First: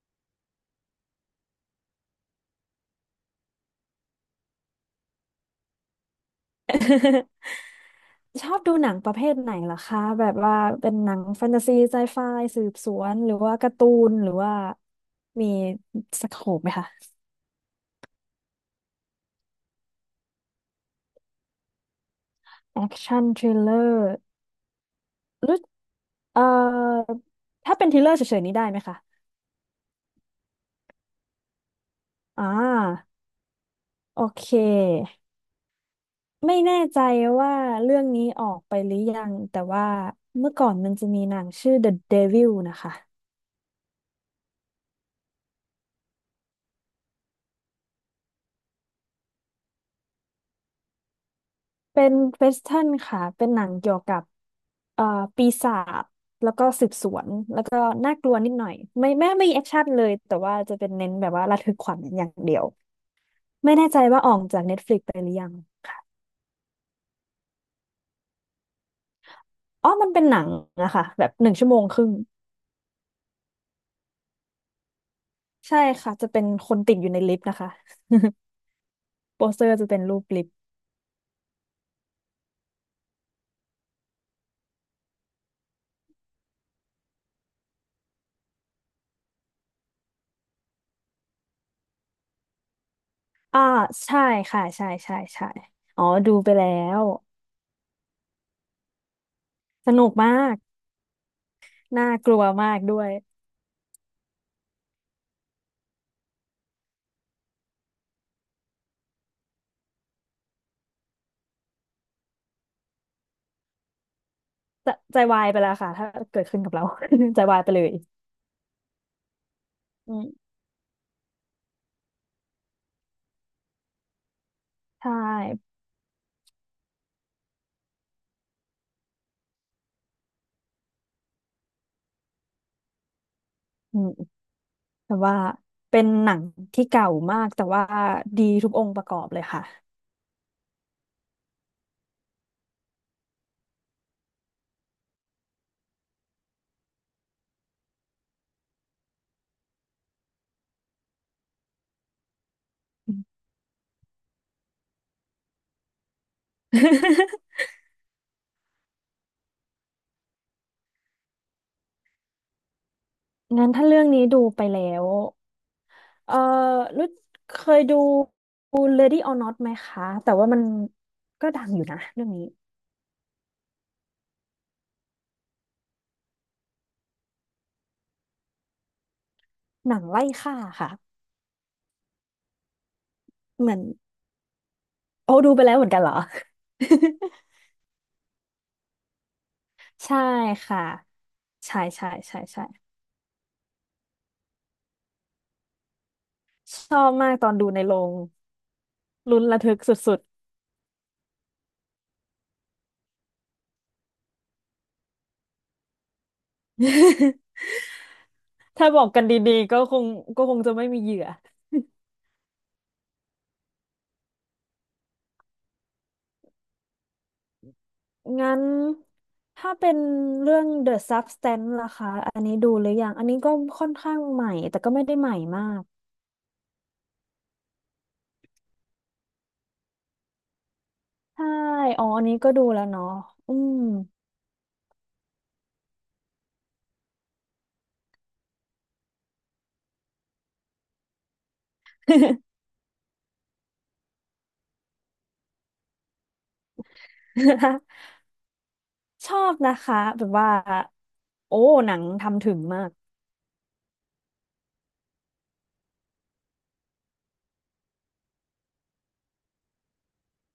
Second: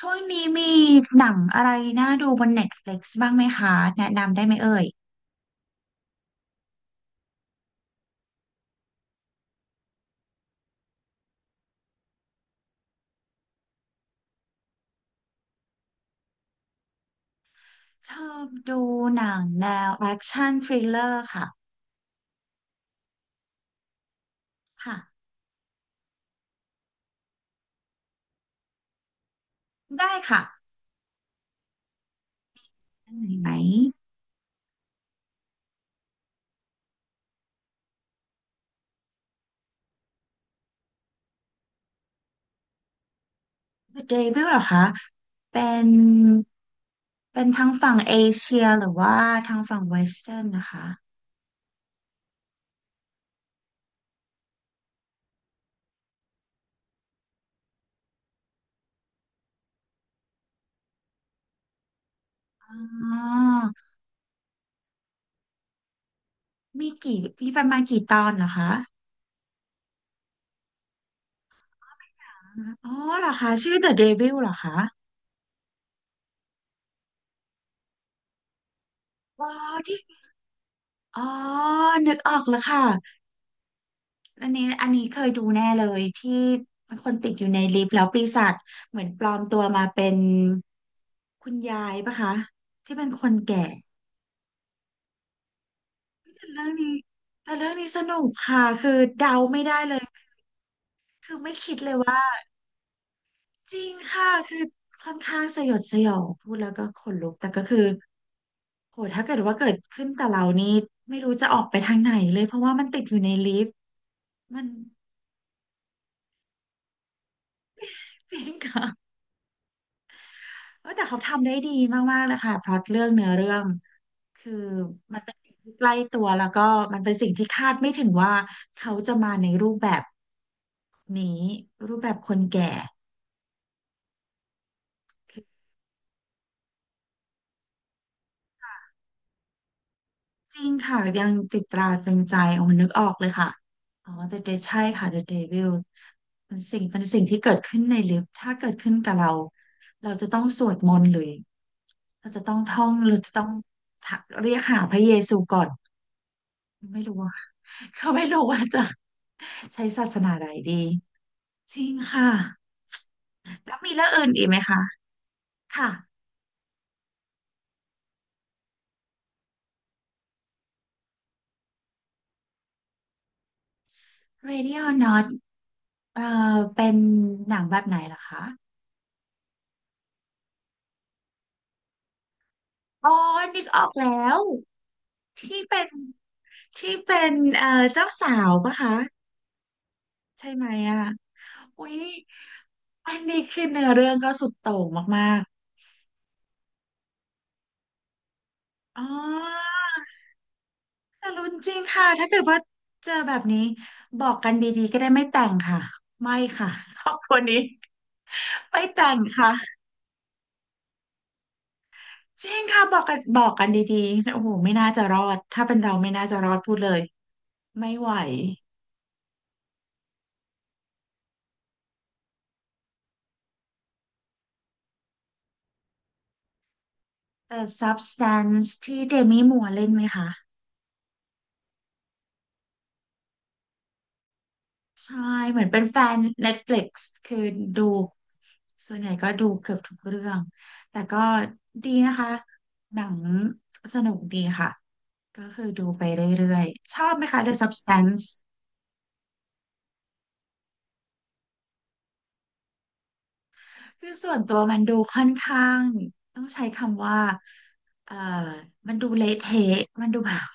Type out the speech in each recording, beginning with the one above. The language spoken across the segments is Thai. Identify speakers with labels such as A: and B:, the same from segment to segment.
A: ช่วงนี้มีหนังอะไรน่าดูบน Netflix บ้างไหมคะแนะนำได้ไหมเอ่ย
B: ชอบดูหนังประเภทไหนล่ะคะแบบว่าเป็นหนังแฟนตาซีไซไฟสืบสวนหรือว่าการ์ตูนหรือว่ามีสโคปไหมคะ
A: ชอบดูหนังแนวแอคชั่นทริลเลอร์ค่ะ
B: แอคชั่นทริลเลอร์
A: ค่ะ
B: หรือเอ่อถ้าเป็นทริลเลอร์เฉยๆนี้ได้ไหมคะ
A: ได้ค่ะ
B: อ่า
A: อันไหนไหม
B: โอเคไม่แน่ใจว่าเรื่องนี้ออกไปหรือยังแต่ว่าเมื่อก่อนมันจะมีหนังชื่อ The Devil นะคะ
A: The Devil เหรอคะเป็นเป็นทั้งฝั่งเอเชียหรือว่าทางฝั่งเวสเทิร์นนะคะ
B: เป็น w e สเท r n นค่ะเป็นหนังเกี่ยวกับเอ่อปีศาจ ก็น่ากลัวนิดหน่อยไม่มีแอคชั่นเลยแต่ว่าจะเป็นเน้นแบบว่าระทึกขวัญอย่างเดียว
A: อ๋อ
B: ไม่แน่ใจว่าออกจาก Netflix ไปหรือยัง
A: มีประมาณกี่ตอนเหรอคะ
B: อ๋อมันเป็นหนังนะคะแบบ1 ชั่วโมงครึ่ง
A: อ๋อเหรอคะชื่อ The Devil เหรอคะ
B: ใช่ค่ะจะเป็นคนติดอยู่ในลิฟต์นะคะโป
A: อ๋อ
B: สเตอร์จะเป็
A: ที่
B: นรูปลิฟต์
A: อ๋อนึกออกแล้วค่ะ อันนี้เคยดูแน่เลยที่คนติดอยู่ในลิฟต์แล้วปีศาจเหมือนปลอมตัวมาเป็นคุณยายปะคะที่เป็นคน
B: อ่า
A: แก่
B: ใช่ค่ะใช่ใช่ใช่อ๋อดูไป
A: เรื่
B: แล้
A: องนี้
B: ว
A: แต่เรื่องนี้สนุกค่ะคือเดาไม่ได้
B: ส
A: เลย
B: นุกมาก
A: คือไม่คิดเลย
B: น่า
A: ว่า
B: กลัวมากด้วย
A: จริงค่ะคือค่อนข้างสยดสยองพูดแล้วก็ขนลุกแต่ก็คือโหถ้าเกิดว่าเกิดขึ้นกับเรานี่ไม่รู้จะออกไปทางไหนเลยเพราะว่ามันติดอยู่ในลิฟต์มัน
B: จะใจวายไปแล้วค่ะถ้าเกิดขึ้นกับเรา ใจวายไปเลย
A: จริงค่ะ
B: อืม
A: เออแต่เขาทำได้ดีมากๆเลยค่ะพล็อตเรื่องเนื้อเรื่อง คือ
B: ใช่
A: มันเป็นสิ่งที่ใกล้ตัวแล้วก็มันเป็นสิ่งที่คาดไม่ถึงว่าเขาจะมาในรูปแบบนี้รูปแบบคนแก่
B: อืม แต่ว่าเป็นหนังที่เก่ามากแต่ว่าดีทุกองค์ประกอบเลยค่ะ
A: จริงค่ะยังติดตราตรึงใจโอ้นึกออกเลยค่ะอ๋อ The Dead ใช่ค่ะ The Devil เป็นสิ่งที่เกิดขึ้นในลิฟต์ถ้าเกิดขึ้นกับเราเราจะต้องสวดมนต์หรือเราจะต้องท่องเราจะต้องเรียกหาพระเยซูก่อนไม่รู้ว่า เขาไม่รู้ว่าจะใช้ศาสนาใดดี จริงค่ะ
B: งั้น
A: แล้ว
B: ถ้า
A: มี
B: เรื่อ
A: เรื่
B: ง
A: องอื่
B: นี้
A: นอี
B: ดู
A: กไหม
B: ไป
A: คะ
B: แล้ว
A: ค่ะ
B: เออรู้เคยดู Lady or Not ไหมคะ แต่ว่ามันก็ดังอยู่นะเรื่องนี้
A: Radio Not เอ่เป็นหนังแบบไหนล่ะคะ
B: หนังไล่ฆ่าค่ะ
A: อ๋อนึก
B: เหมื
A: อ
B: อน
A: อกแล้ว
B: โอ้ดู
A: ที่
B: ไปแล้ว
A: เป็
B: เหมื
A: น
B: อนกันเหรอ
A: ที่เป็นเจ้าสาวปะคะ
B: ใช่
A: ใช่ไหม
B: ค่ะ
A: อ่ะ
B: ใช่
A: อุ๊ย
B: ใช่ใช่ใช่
A: อันนี้คือเนื้อเรื่องก็สุดโต่งมาก
B: ชอบมากตอนดูในโรง
A: ๆอ๋อ
B: ลุ้นระทึกสุด
A: แต่รุนจริงค่ะถ้าเกิดว่าเจอแบบนี้บอกกันดีๆก็ได้ไม่แต่งค่ะไม่ค่ะ ครอบครั วนี้ไม่
B: ถ้าบอก
A: แต่ง
B: กัน
A: ค่ะ
B: ดีๆก็คงจะไม่มีเหยื่อ
A: จริงค่ะบอกกันดีๆโอ้โหไม่น่าจะรอด ถ้าเป็นเราไม่น่าจะรอดพูดเลยไม่ไหว
B: งั้นถ้าเป็นเรื่อง The Substance ล่ะคะอันนี้ดูหรือยังอันนี้ก็ค่อนข้างใหม่แต่ก็ไม่ได้ใหม่มาก
A: แต่ Substance ที่เดมี่มัวร์เล่นไหมคะ
B: ใช่อ๋ออันนี้ก็ดูแล้วเนาะอืม
A: ใช่เหมือนเป็นแฟน Netflix คือดูส่วนใหญ่ก็ดูเกือบทุกเรื่องแต่ก็ดีนะคะหนังสนุกดีค่ะก็คือดูไปเรื่อยๆชอบไหมคะ The Substance
B: ชอบนะคะแบบว่า โอ้ หนังทำถึงมาก
A: คือส่วนตัวมันดูค่อนข้างต้องใช้คำว่าเอ่อมันดูเละเทะมันดูแบบ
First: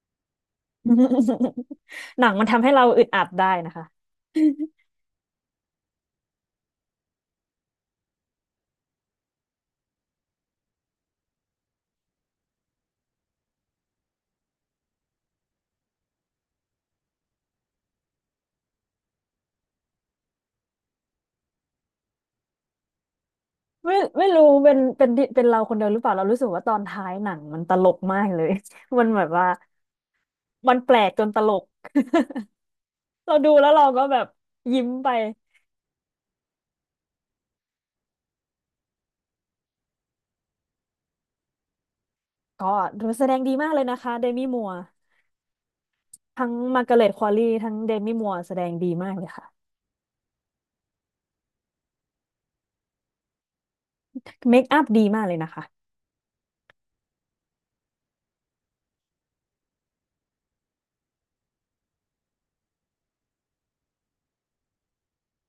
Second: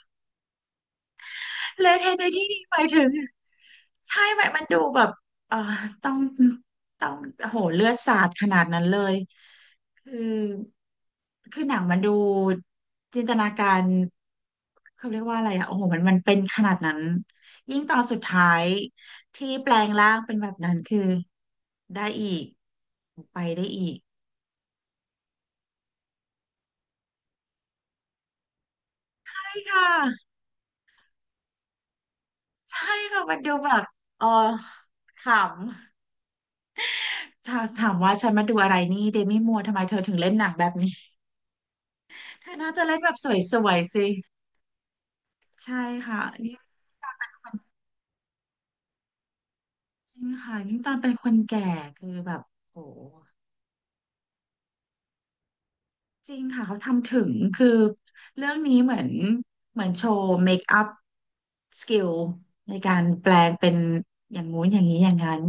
A: เลอะเทอะ
B: ห
A: ใน
B: นัง
A: ที่
B: มัน
A: นี้
B: ทำให้
A: หมา
B: เรา
A: ยถึ
B: อึด
A: ง
B: อัดได้นะคะ
A: ใช่ไหมมันดูแบบเอ่อต้องต้องโอ้โหเลือดสาดขนาดนั้นเลยคือคือหนังมันดูจินตนาการเขาเรียกว่าอะไรอ่ะโอ้โหมันเป็นขนาดนั้นยิ่งตอนสุดท้ายที่แปลงร่างเป็นแบบนั้นคือได้อีกไปได้อี
B: ไม่
A: ก
B: ไม่รู้เป็นเราคนเดียวหรือเปล่าเรารู้สึกว่าตอนท้ายหนังมันตลกมากเลย มันแบบ
A: ใช่
B: ว่า
A: ค่ะ
B: มันแปลกจนตลก
A: ใช่ค่ะ
B: เรา
A: มัน
B: ดู
A: ดู
B: แล้
A: แบ
B: ว
A: บ
B: เราก็แบ
A: เอ
B: บ
A: อ
B: ยิ้มไป
A: ขำ ถ้าถามว่าฉันมาดูอะไรนี่เดมี่มัวร์ทำไมเธอถึงเล่นหนังแบบนี้เธอ
B: ก็
A: น่าจะเล่น
B: ดู
A: แบบ
B: แส
A: ส
B: ดงดี
A: ว
B: มาก
A: ย
B: เลย
A: ๆ
B: นะ
A: สิ
B: คะเดมี่มัวร์
A: ใช่ค่ะ
B: ทั้
A: นี่
B: งมาร์กาเร็ตควอลลี่ทั้งเดมี่มัวร์แสดงดีมากเลยค่ะ
A: จริงค่ะยิ่งตอนเป็นคนแก่คือแบบโอ้
B: เมคอัพดีมากเลยนะคะ
A: จริงค่ะเขาทำถึงคือเรื่องนี้เหมือนเหมือนโชว์เมคอัพสกิลในการแปลงเป็นอย่างงู้นอย่างนี้อย่างนั้น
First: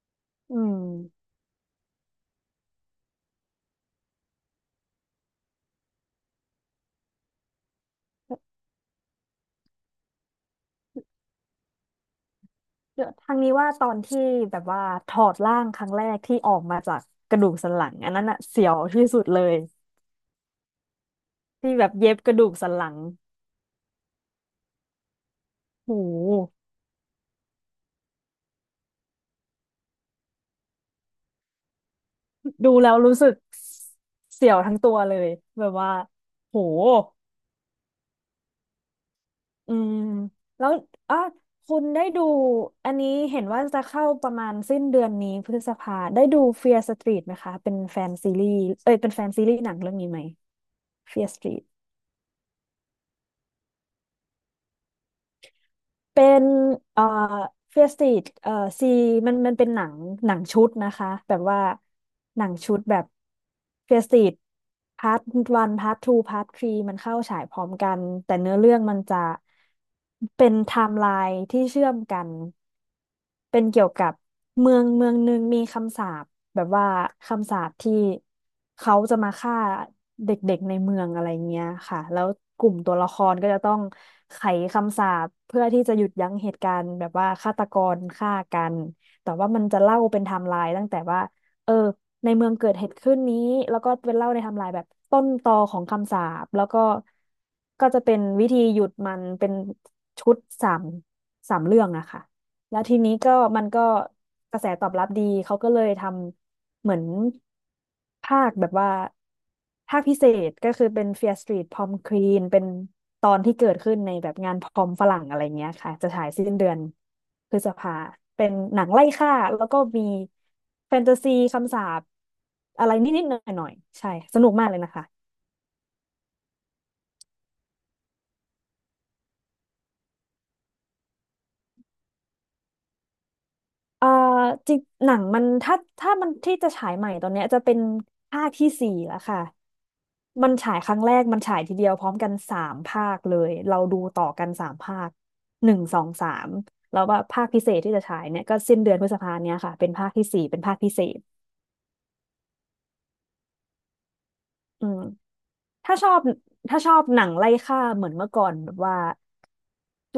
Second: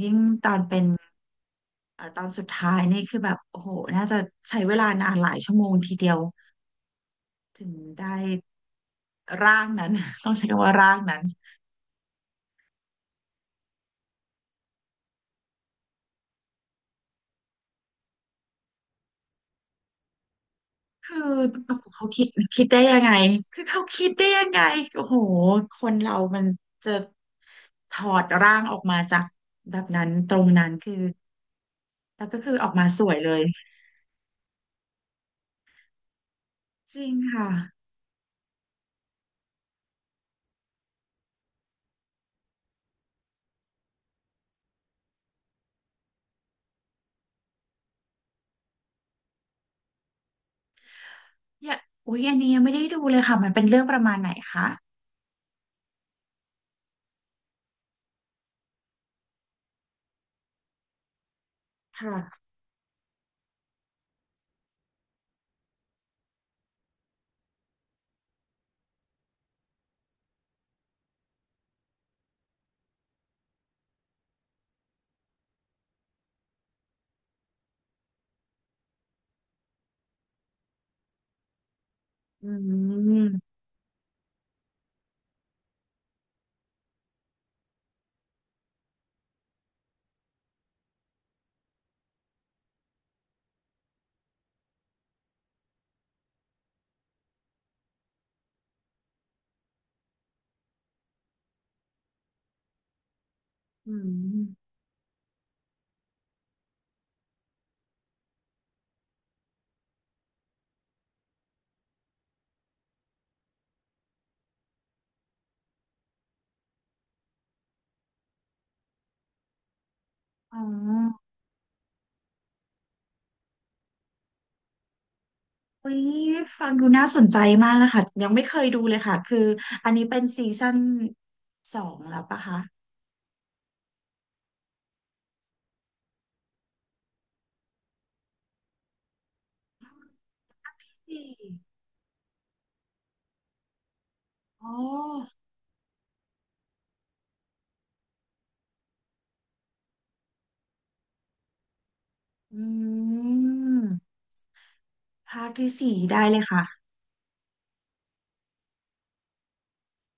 A: ยิ่งตอ
B: อื
A: นเป็น
B: ม
A: ตอนสุดท้ายนี่คือแบบโอ้โหน่าจะใช้เวลานานหลายชั่วโมงทีเดียว ถึงได้ร่างนั้น ต้องใช้คำว่าร่างนั้น
B: เดี๋ยวทางนี้ว่าตอนที่แบบว่าถอดร่างครั้งแรกที่ออกมาจากกระดูกสันหลังอันนั้นอะเสียวที่สุดเลย
A: คือ
B: ที่
A: โอ้โห
B: แบบ
A: เขา
B: เย็บ
A: คิด
B: กระดูก
A: คิด
B: สัน
A: ได้
B: หลั
A: ยั
B: ง
A: งไงคือเขาคิดได้ยังไงโอ้โหค
B: โ
A: นเรามัน
B: ห
A: จะถอดร่างออกมาจากแบบนั้นตรงนั้นคือแล้วก็คือออก
B: ดู
A: มา
B: แล้ว
A: สวย
B: รู้
A: เล
B: สึก
A: ย
B: เสียวทั้งตัวเลยแบบว่าโห
A: จริงค่ะ
B: อืมแล้วอ่ะคุณได้ดูอันนี้เห็นว่าจะเข้าประมาณสิ้นเดือนนี้พฤษภาได้ดู Fear Street ไหมคะเป็นแฟนซีรีส์เอ้ยเป็นแฟนซีรีส์หนังเรื่องนี้ไหม Fear Street
A: อย่าอุ๊ยอันนี้ยังไม่ได้ดูเลยค่ะมันเป็นเรื่องประมาณไหนคะ
B: เป็นเอ่อเฟียสติดซีมันเป็นหนังชุดนะคะแบบว่าห
A: ค่ะ
B: นังชุดแบบเฟียสติดพาร์ทวันพาร์ททูพาร์ททรีมันเข้าฉายพร้อมกันแต่เนื้อเรื่องมันจะเป็นไทม์ไลน์ที่เชื่อมกัน เป็นเกี่ยวกับเมืองเมืองหนึ่งมีคำสาปแบบว่าคำสาปที่เขาจะมาฆ่าเด็กๆในเมืองอะไรเงี้ยค่ะแล้ว
A: อื
B: กลุ่มตัวละครก็
A: ม
B: จะต้องไขคำสาปเพื่อที่จะหยุดยั้งเหตุการณ์แบบว่าฆาตกรฆ่ากันแต่ว่ามันจะเล่าเป็นไทม์ไลน์ตั้งแต่ว่าเออในเมืองเกิดเหตุขึ้นนี้แล้วก็เป็นเล่าในไทม์ไลน์แบบต้นตอของคำสาปแล้วก็จะเป็นวิธีหยุดมันเป็นชุดสามสามเรื่องอะค่ะ แล้วทีนี้ก็มันก็
A: อื
B: กระแส
A: ม
B: ตอบรับดี เขาก็เลยทำเหมือนภาคแบบว่าภาคพิเศษก็คือเป็น Fear Street Prom Queen เป็นตอนที่เกิดขึ้นในแบบงานพรอมฝรั่งอะไรเงี้ยค่ะจะฉายสิ้นเดือนพฤษภาเป็นหนังไล่ฆ่าแล้วก็มี
A: อ๋อ
B: แฟนตาซีคำสาปอะไรนิดๆหน่อยๆใช่สนุกมากเลยนะคะ
A: อุ๊ยฟังดูน่าสนใจมากเลยค่ะยังไม่เคยดูเลยค่ะคืออันนี้เป็นซีซั่นสองแล้วปะคะ
B: เอ่อจริงหนังมันถ้ามันที่จะฉายใหม่ตอนเนี้ยจะเป็นภาคที่สี่แล้วค่ะมันฉายครั้งแร
A: สี่
B: กมันฉายทีเดียวพร้อมกันสามภาคเลยเราดูต่อกัน
A: อ๋
B: สา
A: อ
B: มภาค1 2 3แล้วว่าภาคพิเศษที่จะฉายเนี่ยก็สิ้นเดือนพฤษภาเนี้ยค่ะเป็นภาคที่สี่เป็นภาคพิเศษ
A: อืม
B: อืม
A: ภาคที่
B: ถ้า
A: สี่
B: ชอบ
A: ได้เลยค่ะ
B: ถ้าชอบหนังไล่ฆ่าเหมือนเมื่อก่อนแบบว่า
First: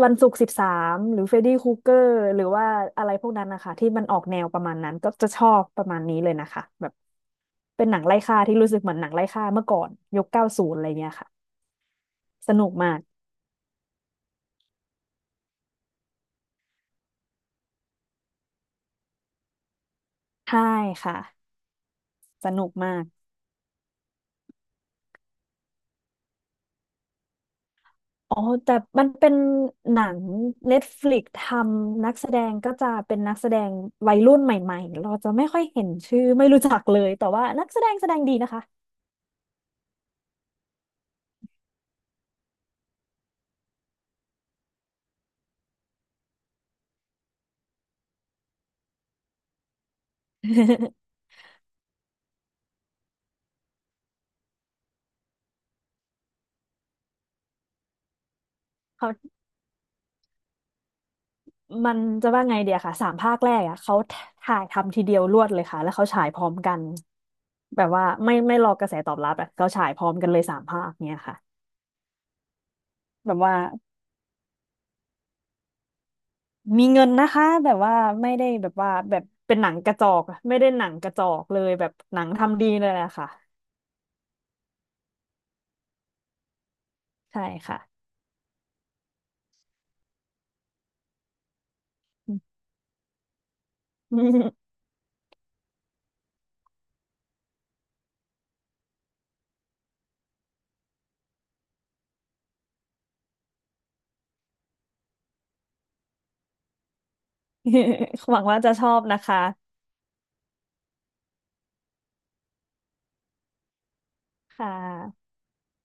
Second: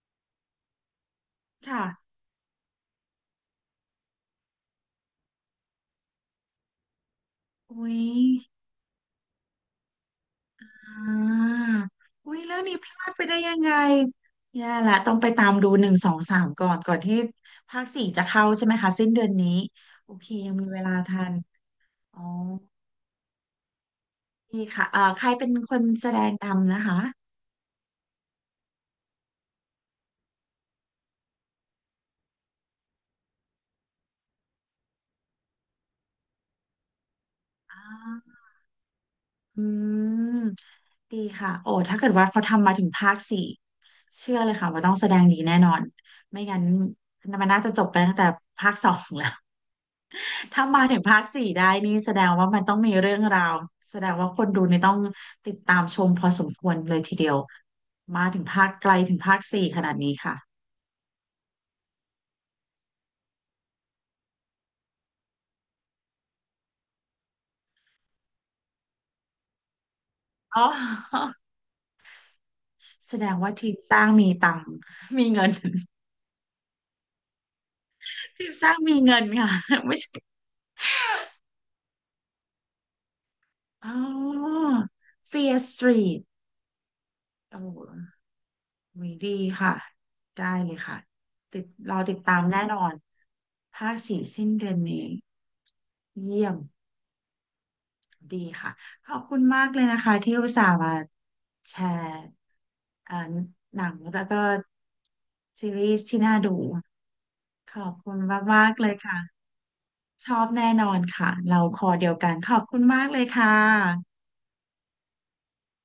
B: วันศุกร์13หรือเฟรดดี้ครู
A: ค่ะ
B: เกอร์หรือว่าอะไรพวกนั้นนะคะที่มันออกแนวประมาณนั้นก็จะชอบประมาณนี้เลยนะคะแบบเป็น
A: อุ๊
B: หนั
A: ย
B: งไล่ฆ่าที่รู้สึกเหมือนหนังไล่ฆ่าเมื่อก่อนยุค90อะไร
A: อ่า
B: เงี้ยค่ะ
A: อุ๊ย
B: ส
A: เรื่อง
B: นุก
A: นี้พ
B: มาก
A: ลาดไปได้ยังไงแย่ละต้องไปตามดูหนึ่งสองสามก่อนก่อนที่ภาคสี่จะเข้าใช่ไหมคะสิ้นเดือนนี้โอเคยัง
B: ใช่
A: มีเวลา
B: ค่ะ
A: ทันอ๋อ
B: สนุกมาก
A: ดีค่ะใครเป็นคนแสดงนำนะคะ
B: อ๋อแต่มันเป็นหนัง Netflix ทำนักแสดงก็จะเป็นนักแสดงวัยรุ่นใหม่ๆเราจะไม่ค่อยเห็นชื่อไม่รู้จักเลยแต่ว่านักแส
A: อ่
B: ดงแสดงดี
A: า
B: นะคะ
A: อืมดีค่ะโอ้ถ้าเกิดว่าเขาทำมาถึงภาคสี่เชื่อเลยค่ะว่าต้องแสดงดีแน่นอนไม่งั้นมันน่าจะจบไปตั้งแต่ภาคสองแล้ว ถ้ามาถึง ภาคสี่ได้นี่แสดงว่ามันต้องมีเรื่องราวแสดงว่าคนดูนี่ต้องติดตามชมพอสมควรเลยทีเดียวมาถึงภาคไกล
B: เขา
A: ถึงภาคสี่ขนาดนี้ค่ะ
B: มันจะว่าไงเดียค่ะสามภาคแรกอ่ะเขาถ่ายทำทีเดียวรวดเลยค่ะแล้วเขาฉายพร้อมกันแบบว่าไม่รอกระแสตอบรับอ่ะเขาฉายพร้อมกันเลยสา
A: อ๋
B: ม
A: อ
B: ภาคเนี่ยค่ะ
A: แสด
B: แบ
A: ง
B: บ
A: ว่า
B: ว่า
A: ทีมสร้างมีตังค์มีเงิน
B: มีเงินนะคะแบบว่าไม่
A: ที
B: ได้
A: มส
B: แบ
A: ร้า
B: บ
A: ง
B: ว่า
A: มี
B: แบ
A: เงิ
B: บ
A: นค่ะ
B: เป็นหนัง ก
A: ไม่
B: ระจ
A: ใช่
B: อกอะไม่ได้หนังกระจอกเลยแบบหนังทำดีเลยแหละค่ะ
A: อ๋อ Fear Street
B: ใช่
A: โอ้
B: ค่ะ
A: อุ๊ยดีค่ะได้เลยค่ะติดรอติดตามแน่นอนภาคสี่สิ้นเดือนนี้เยี่ยมดีค่ะขอบคุณมากเลยนะคะที่อุตส่าห์มาแชร์เอ่อหนังแล้วก็ซีรีส์ที่น่าดูขอบคุณ
B: หวังว่า
A: มา
B: จะ
A: กๆ
B: ช
A: เล
B: อ
A: ย
B: บ
A: ค่ะ
B: นะคะ
A: ชอบแน่นอนค่ะเราคอเดียวกันขอบคุณมากเลยค่ะ
B: ค่ะ